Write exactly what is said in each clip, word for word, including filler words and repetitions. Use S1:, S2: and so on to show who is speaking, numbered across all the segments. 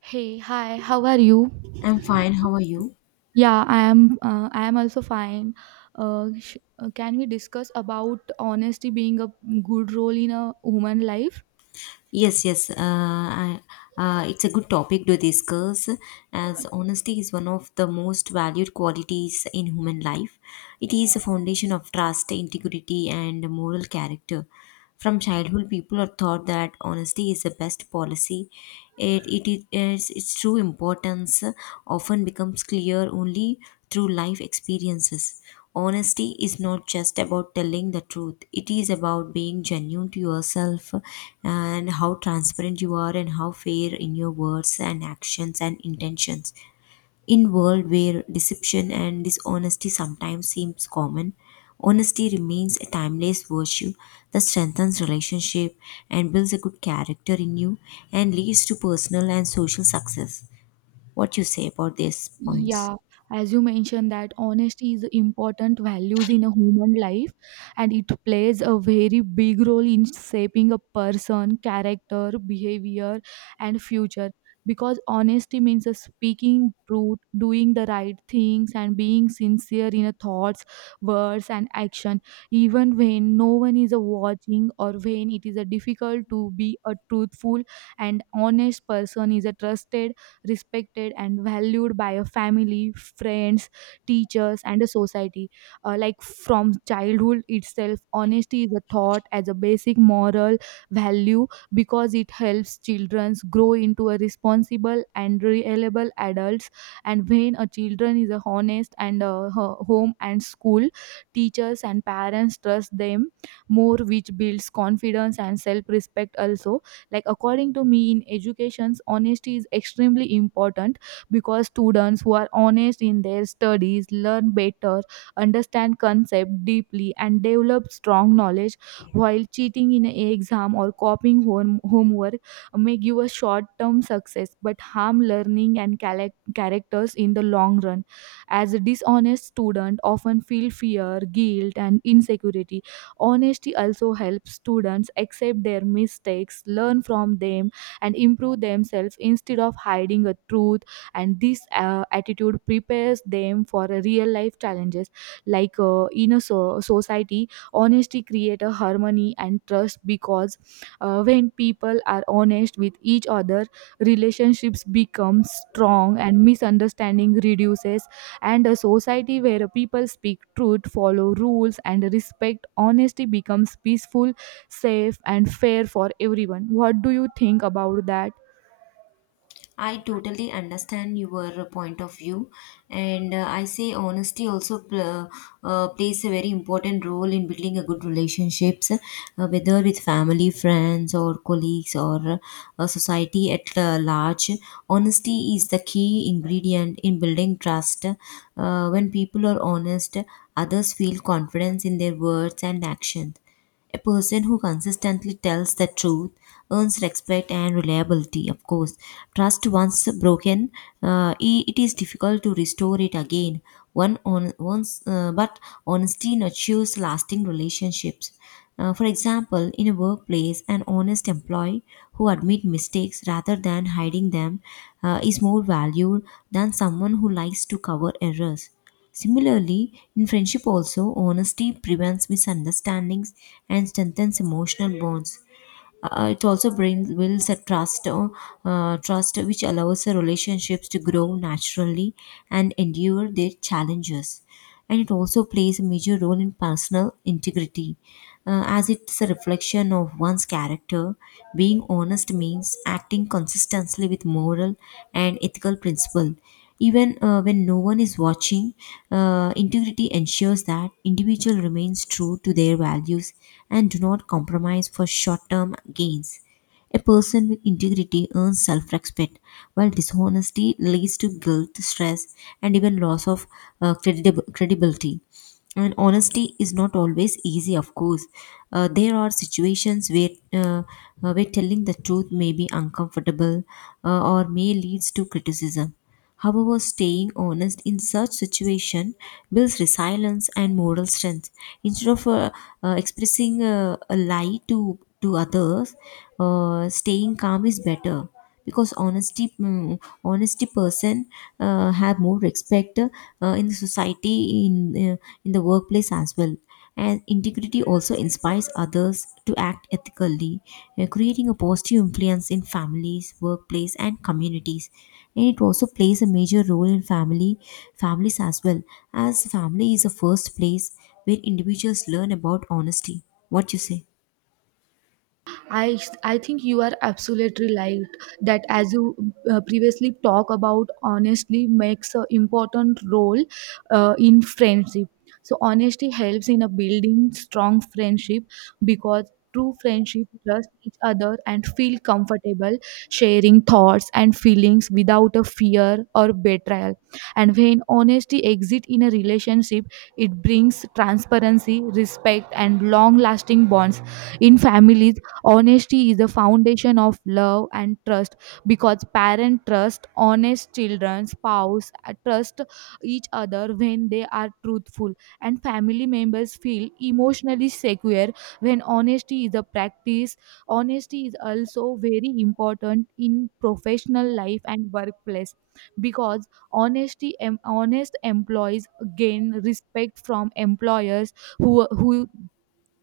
S1: Hey, hi, how are you?
S2: I'm fine. How are you?
S1: Yeah, I am uh, I am also fine. Uh, sh- uh, can we discuss about honesty being a good role in a human life?
S2: Yes, yes. Uh, I, uh, it's a good topic to discuss as honesty is one of the most valued qualities in human life. It is a foundation of trust, integrity, and moral character. From childhood, people are taught that honesty is the best policy. It, it, it is, its true importance often becomes clear only through life experiences. Honesty is not just about telling the truth, it is about being genuine to yourself and how transparent you are and how fair in your words and actions and intentions. In world where deception and dishonesty sometimes seems common, honesty remains a timeless virtue that strengthens relationship and builds a good character in you and leads to personal and social success. What you say about these points?
S1: Yeah, as you mentioned that honesty is important values in a human life and it plays a very big role in shaping a person, character, behavior and future because honesty means a speaking truth, doing the right things and being sincere in a thoughts, words and action even when no one is a watching or when it is a difficult to be a truthful and honest person is a trusted respected and valued by a family, friends, teachers, and a society. Uh, like from childhood itself, honesty is a thought as a basic moral value because it helps children grow into a responsible and reliable adults. And when a children is a honest and uh, ho- home and school, teachers and parents trust them more, which builds confidence and self-respect also like according to me in educations honesty is extremely important because students who are honest in their studies learn better understand concept deeply and develop strong knowledge while cheating in an exam or copying home- homework may give a short term success but harm learning and cala- characters in the long run as a dishonest student often feel fear guilt and insecurity. Honesty also helps students accept their mistakes, learn from them, and improve themselves instead of hiding a truth. And this uh, attitude prepares them for a real life challenges like uh, in a so- society. Honesty creates a harmony and trust because uh, when people are honest with each other, relationships become strong and misunderstanding reduces and a society where people speak truth, follow rules, and respect honesty becomes peaceful, safe, and fair for everyone. What do you think about that?
S2: I totally understand your point of view, and uh, I say honesty also pl- uh, plays a very important role in building a good relationships, uh, whether with family, friends, or colleagues, or uh, society at uh, large. Honesty is the key ingredient in building trust. Uh, when people are honest, others feel confidence in their words and actions a person who consistently tells the truth earns respect and reliability, of course. Trust once broken, uh, i- it is difficult to restore it again. One on once, uh, but honesty nurtures lasting relationships. Uh, for example, in a workplace, an honest employee who admits mistakes rather than hiding them uh, is more valued than someone who likes to cover errors. Similarly, in friendship also, honesty prevents misunderstandings and strengthens emotional bonds. Uh, it also brings builds a trust, uh, uh, trust which allows the relationships to grow naturally and endure their challenges. And it also plays a major role in personal integrity, uh, as it's a reflection of one's character. Being honest means acting consistently with moral and ethical principle even uh, when no one is watching, uh, integrity ensures that individual remains true to their values and do not compromise for short-term gains. A person with integrity earns self-respect, while dishonesty leads to guilt, stress, and even loss of uh, credib- credibility, and honesty is not always easy, of course. Uh, there are situations where uh, uh, where telling the truth may be uncomfortable, uh, or may leads to criticism. However, staying honest in such situation builds resilience and moral strength instead of uh, uh, expressing uh, a lie to to others. Uh, staying calm is better because honesty mm, honesty person uh, have more respect uh, in the society, in uh, in the workplace as well. And integrity also inspires others to act ethically, uh, creating a positive influence in families, workplace, and communities. And it also plays a major role in family families as well, as family is the first place where individuals learn about honesty. What you say?
S1: I I think you are absolutely right that as you uh, previously talk about honestly makes an important role uh, in friendship so honesty helps in a building strong friendship because true friendship trust each other and feel comfortable sharing thoughts and feelings without a fear or betrayal and when honesty exists in a relationship it brings transparency respect and long lasting bonds in families. Honesty is the foundation of love and trust because parents trust honest children, spouse uh, trust each other when they are truthful, and family members feel emotionally secure when honesty is a practice. Honesty is also very important in professional life and workplace because honesty em- honest employees gain respect from employers who who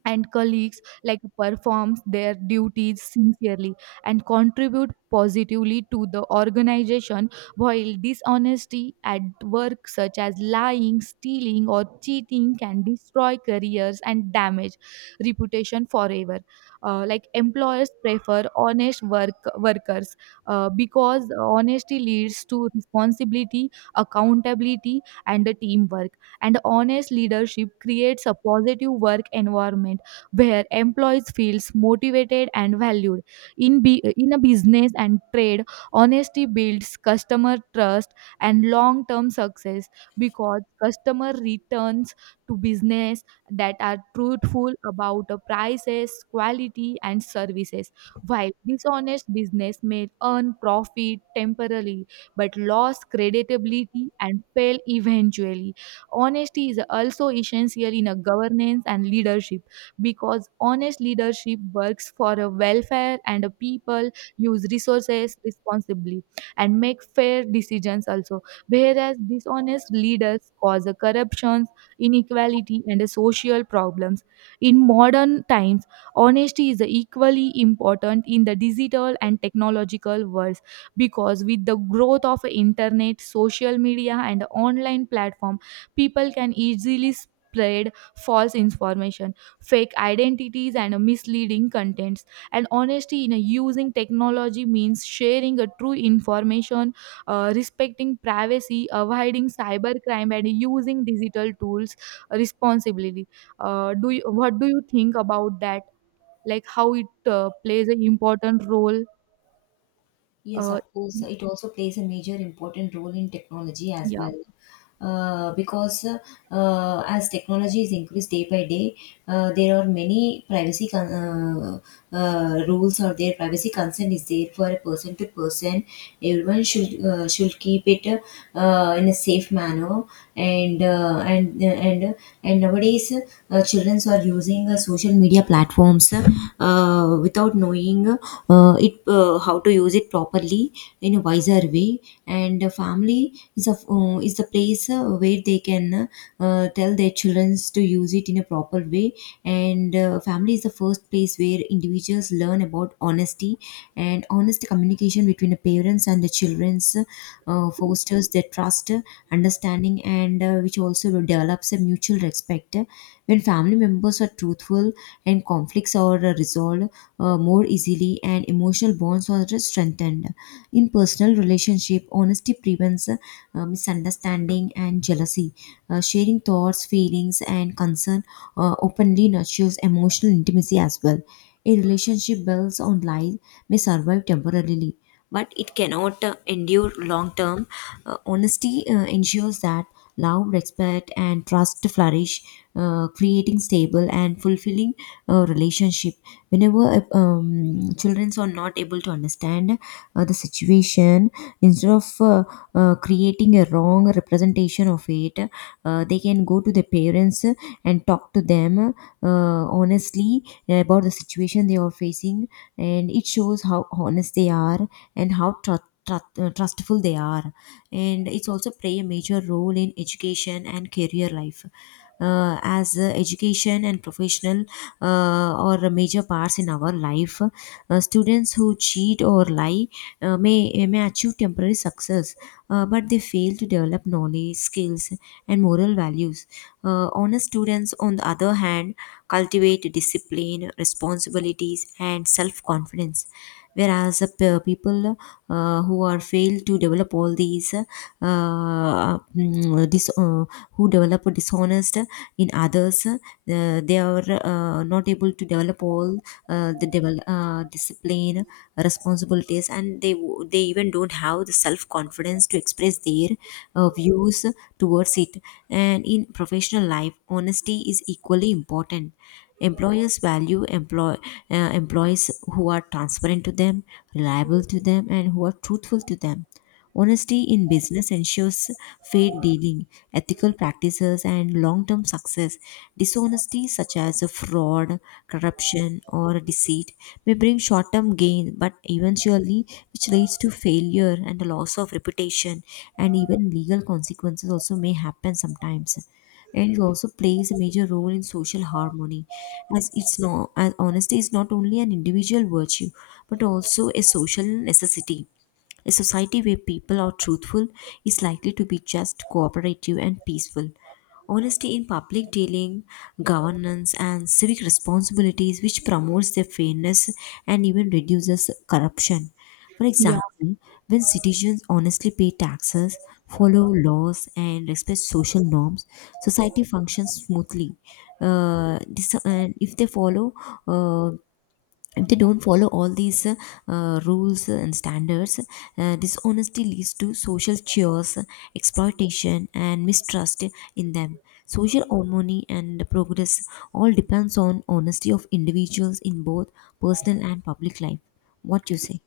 S1: and colleagues like performs their duties sincerely and contribute positively to the organization while dishonesty at work such as lying stealing or cheating can destroy careers and damage reputation forever. Uh, like employers prefer honest work workers uh, because honesty leads to responsibility accountability and the teamwork and honest leadership creates a positive work environment where employees feels motivated and valued. In, be, in a business and trade, honesty builds customer trust and long-term success because customer returns to business that are truthful about the prices, quality, and services. While dishonest business may earn profit temporarily but lose credibility and fail eventually. Honesty is also essential in a governance and leadership because honest leadership works for a welfare and a people use resources responsibly and make fair decisions also whereas dishonest leaders cause a corruptions inequality and a social problems in modern times honesty is equally important in the digital and technological worlds because with the growth of internet social media and online platform people can easily spread false information fake identities and uh, misleading contents and honesty in uh, using technology means sharing a true information uh, respecting privacy avoiding cybercrime and using digital tools responsibly. Uh, do you, what do you think about that like how it uh, plays an important role?
S2: Yes, of
S1: uh,
S2: course. It also plays a major important role in technology as
S1: yeah.
S2: well. Uh, because uh, uh, As technology is increased day by day, uh, there are many privacy con- uh, uh, rules or their privacy consent is there for a person to person. Everyone should uh, should keep it uh, in a safe manner, and uh, and and and nowadays uh, children are using uh, social media platforms Uh, uh, without knowing uh, it uh, how to use it properly in a wiser way. And the family is a uh, is the place uh, where they can uh, tell their children to use it in a proper way. And uh, family is the first place where individuals learn about honesty, and honest communication between the parents and the children's uh, fosters their trust, understanding, and uh, which also develops a mutual respect. When family members are truthful, and conflicts are resolved uh, more easily, and emotional bonds are strengthened. In personal relationship, honesty prevents uh, misunderstanding and jealousy. Uh, sharing thoughts, feelings, and concern uh, openly nurtures emotional intimacy as well. A relationship built on lies may survive temporarily, but it cannot uh, endure long term. Uh, honesty uh, ensures that love, respect, and trust flourish, uh, creating stable and fulfilling uh, relationship. Whenever um, children are not able to understand uh, the situation, instead of uh, uh, creating a wrong representation of it, uh, they can go to the parents and talk to them uh, honestly about the situation they are facing, and it shows how honest they are and how tru- tru- uh, trustful they are. And it's also play a major role in education and career life, uh, as uh, education and professional uh, or major parts in our life. Uh, students who cheat or lie uh, may, may achieve temporary success, uh, but they fail to develop knowledge, skills, and moral values. Uh, honest students, on the other hand, cultivate discipline, responsibilities, and self confidence. Whereas uh, pe- people uh, who are failed to develop all these, uh, mm, dis- uh, who develop dishonest in others, uh, they are uh, not able to develop all uh, the devel- uh, discipline, responsibilities, and they w- they even don't have the self confidence to express their uh, views towards it. And in professional life, honesty honesty is equally important. Employers value employ, uh, employees who are transparent to them, reliable to them, and who are truthful to them. Honesty in business ensures fair dealing, ethical practices, and long term success. Dishonesty, such as fraud, corruption, or deceit, may bring short term gain, but eventually, which leads to failure and the loss of reputation, and even legal consequences also may happen sometimes. And it also plays a major role in social harmony, as it's no as honesty is not only an individual virtue but also a social necessity. A society where people are truthful is likely to be just, cooperative, and peaceful. Honesty in public dealing, governance, and civic responsibilities, which promotes their fairness and even reduces corruption. For
S1: Yeah.
S2: example, when citizens honestly pay taxes, follow laws, and respect social norms, society functions smoothly. Uh, this, and if they follow uh, if they don't follow all these uh, uh, rules and standards, uh, dishonesty leads to social cheers, exploitation, and mistrust in them. Social harmony and progress all depends on honesty of individuals in both personal and public life. What you say?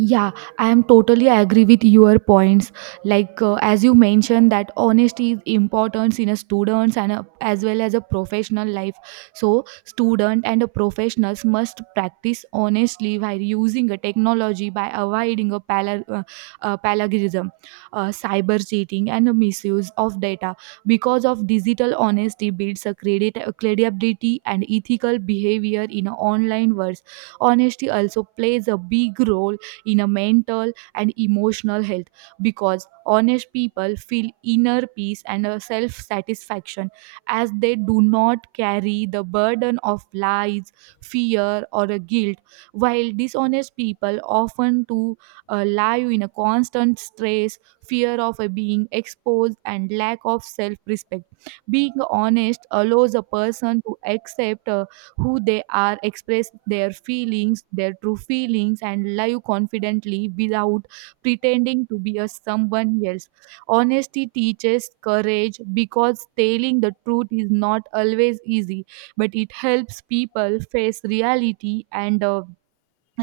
S1: Yeah, I am totally agree with your points. Like uh, as you mentioned that honesty is important in a students and a, as well as a professional life. So student and a professionals must practice honestly by using a technology by avoiding a pala- uh, uh, plagiarism, uh, cyber cheating, and a misuse of data. Because of digital honesty builds a credit a credibility and ethical behavior in a online world. Honesty also plays a big role in a mental and emotional health because honest people feel inner peace and a self satisfaction as they do not carry the burden of lies fear or a guilt while dishonest people often to uh, live in a constant stress fear of uh, being exposed and lack of self respect being honest allows a person to accept uh, who they are, express their feelings, their true feelings, and live confidently without pretending to be a someone else. Honesty teaches courage because telling the truth is not always easy, but it helps people face reality and uh,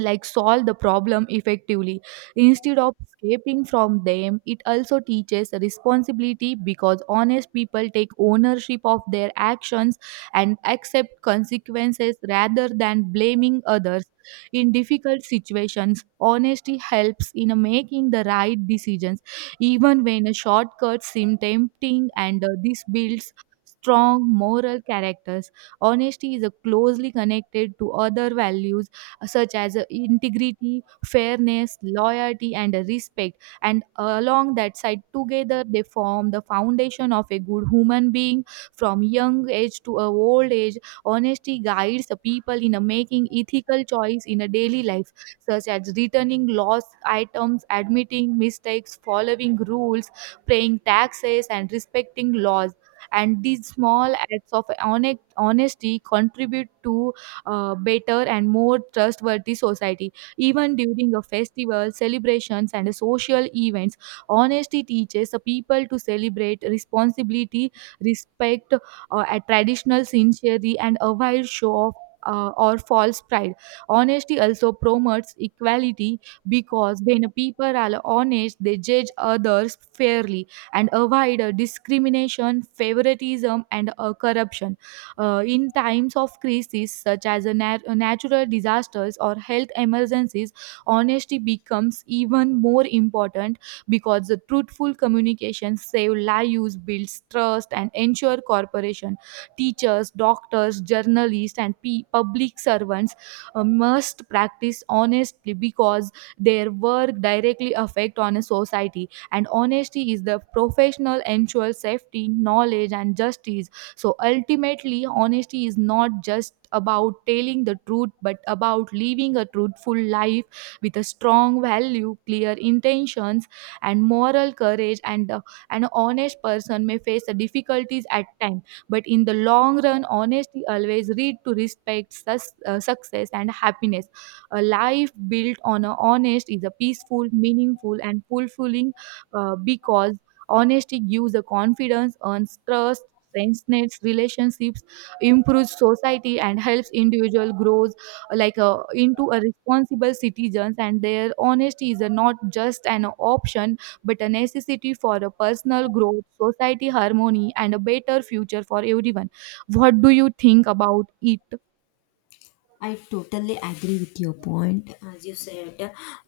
S1: like solve the problem effectively instead of escaping from them. It also teaches responsibility because honest people take ownership of their actions and accept consequences rather than blaming others. In difficult situations honesty helps in making the right decisions even when a shortcut seems tempting and uh, this builds strong moral characters. Honesty is uh, closely connected to other values such as uh, integrity, fairness, loyalty, and respect. And along that side, together they form the foundation of a good human being. From young age to a old age, honesty guides the people in a making ethical choice in a daily life, such as returning lost items, admitting mistakes, following rules, paying taxes, and respecting laws. And these small acts of honest- honesty contribute to a better and more trustworthy society. Even during a festival, celebrations, and social events, honesty teaches the people to celebrate responsibility, respect, uh, a traditional sincerity, and avoid show of uh, or false pride. Honesty also promotes equality because when people are honest, they judge others fairly and avoid uh, discrimination, favoritism, and uh, corruption. Uh, in times of crises such as a nat- natural disasters or health emergencies, honesty becomes even more important because the truthful communication saves lives, builds trust, and ensure corporation. Teachers, doctors, journalists, and pe- public servants uh, must practice honestly because their work directly affect on a society and honesty is the professional ensures safety knowledge and justice so ultimately, honesty is not just about telling the truth, but about living a truthful life with a strong value, clear intentions, and moral courage. And uh, An honest person may face the difficulties at times, but in the long run, honesty always leads to respect, sus- uh, success, and happiness. A life built on a honest is a peaceful, meaningful, and fulfilling uh, because honesty gives the confidence, earns trust strengthens relationships, improves society, and helps individual grows uh, like uh, into a responsible citizens. And their honesty is a not just an option but a necessity for a personal growth, society harmony, and a better future for everyone. What do you think about it?
S2: I totally agree with your point. As you said,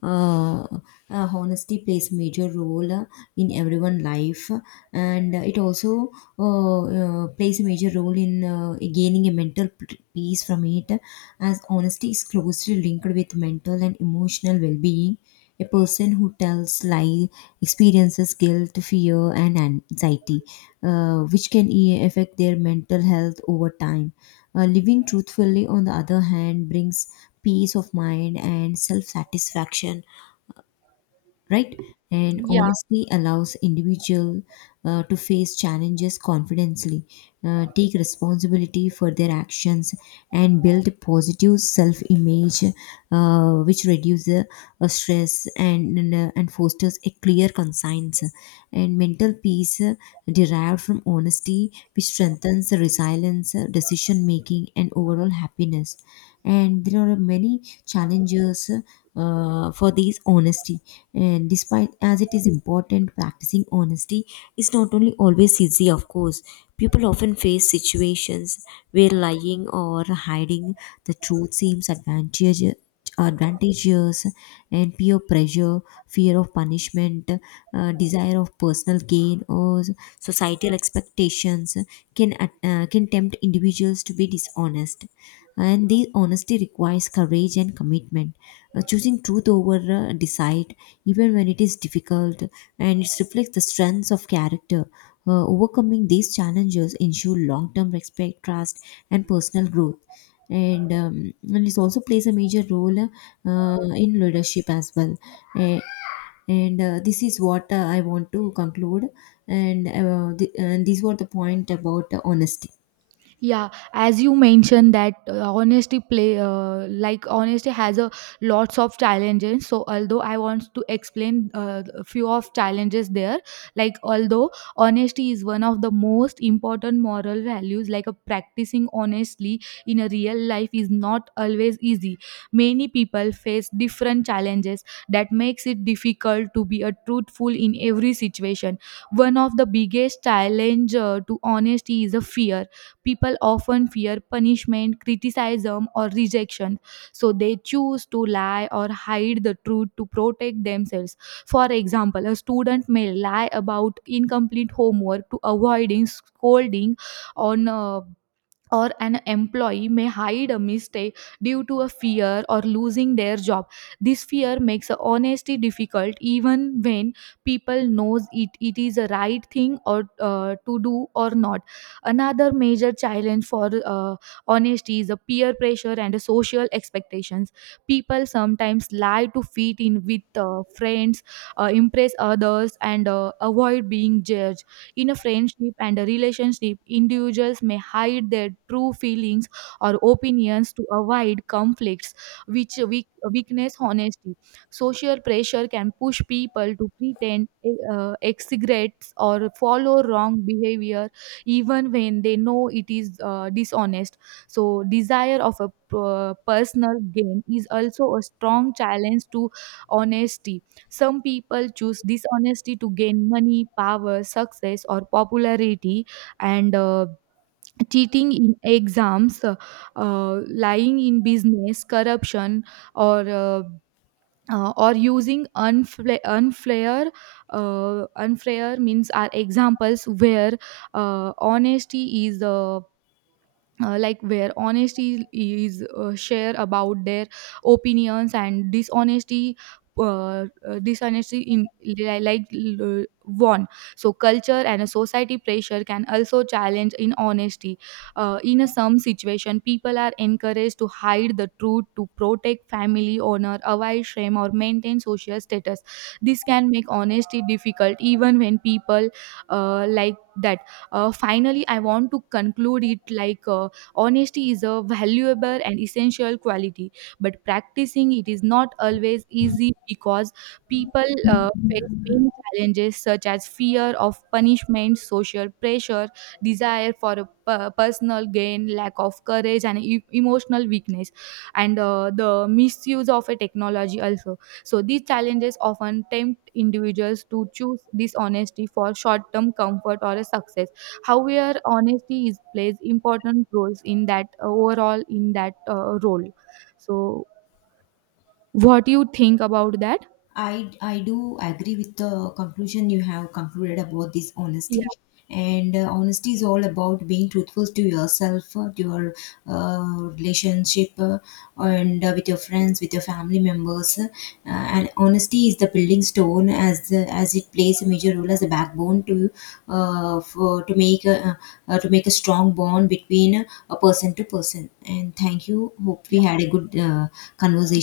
S2: uh, uh, honesty plays major role uh, in everyone life, and uh, it also uh, uh, plays a major role in uh, gaining a mental p- peace from it. As honesty is closely linked with mental and emotional well-being, a person who tells lie experiences guilt, fear, and anxiety, uh, which can e- affect their mental health over time. Uh, living truthfully, on the other hand, brings peace of mind and self satisfaction, right? And
S1: Yeah.
S2: honesty allows individual uh, to face challenges confidently, uh, take responsibility for their actions, and build positive self-image, uh, which reduces uh, stress and and, uh, and fosters a clear conscience. And mental peace uh, derived from honesty, which strengthens the resilience, uh, decision making, and overall happiness. And there are many challenges uh, for these honesty. And despite as it is important, practicing honesty is not only always easy, of course. People often face situations where lying or hiding the truth seems advantageous advantageous, and peer pressure, fear of punishment, uh, desire of personal gain, or societal expectations can at- uh, can tempt individuals to be dishonest. And the honesty requires courage and commitment. Uh, choosing truth over uh, decide, even when it is difficult, and it reflects the strengths of character. Uh, overcoming these challenges ensure long-term respect, trust, and personal growth. And, um, and it also plays a major role uh, uh, in leadership as well. Uh, and uh, This is what uh, I want to conclude, and, uh, the, and these were the point about uh, honesty.
S1: Yeah as you mentioned that uh, honesty play uh, like honesty has a lots of challenges so although I want to explain uh, a few of challenges there like although honesty is one of the most important moral values like a practicing honestly in a real life is not always easy many people face different challenges that makes it difficult to be a truthful in every situation. One of the biggest challenge uh, to honesty is a fear. People often fear punishment, criticism, or rejection, so they choose to lie or hide the truth to protect themselves. For example, a student may lie about incomplete homework to avoiding scolding on uh, or an employee may hide a mistake due to a fear or losing their job. This fear makes honesty difficult even when people knows it, it is a right thing or uh, to do or not. Another major challenge for uh, honesty is a peer pressure and social expectations. People sometimes lie to fit in with uh, friends, uh, impress others and uh, avoid being judged in a friendship and a relationship. Individuals may hide their true feelings or opinions to avoid conflicts, which weak, weakness honesty. Social pressure can push people to pretend, eh, uh, exaggerate, or follow wrong behavior, even when they know it is uh, dishonest. So, desire of a p- personal gain is also a strong challenge to honesty. Some people choose dishonesty to gain money, power, success, or popularity, and uh, cheating in exams, uh, uh, lying in business, corruption, or uh, uh, or using unfla- unfair uh, unfair means are examples where uh, honesty is uh, uh, like where honesty is uh, share about their opinions and dishonesty uh, uh, dishonesty in li- like l- one. So culture and a society pressure can also challenge in honesty uh, in a some situation people are encouraged to hide the truth to protect family honor avoid shame or maintain social status. This can make honesty difficult even when people uh, like that. Uh, finally I want to conclude it like uh, honesty is a valuable and essential quality, but practicing it is not always easy because people uh, face many challenges such as fear of punishment, social pressure, desire for a per- personal gain, lack of courage, and e- emotional weakness, and uh, the misuse of a technology also. So these challenges often tempt individuals to choose dishonesty for short-term comfort or a success however honesty is plays important roles in that uh, overall in that uh, role. So what do you think about that?
S2: I, I do agree with the conclusion you have concluded about this
S1: Yeah.
S2: honesty. And uh, honesty is all about being truthful to yourself, uh, to your uh, relationship, uh, and uh, with your friends, with your family members. Uh, and honesty is the building stone, as the, as it plays a major role as a backbone to uh, for, to make a, uh, to make a strong bond between a person to person. And thank you. Hope we had a
S1: Yeah,
S2: good uh,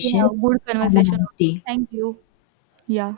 S1: we have good
S2: Have a
S1: conversation.
S2: nice day.
S1: Thank you. Yeah.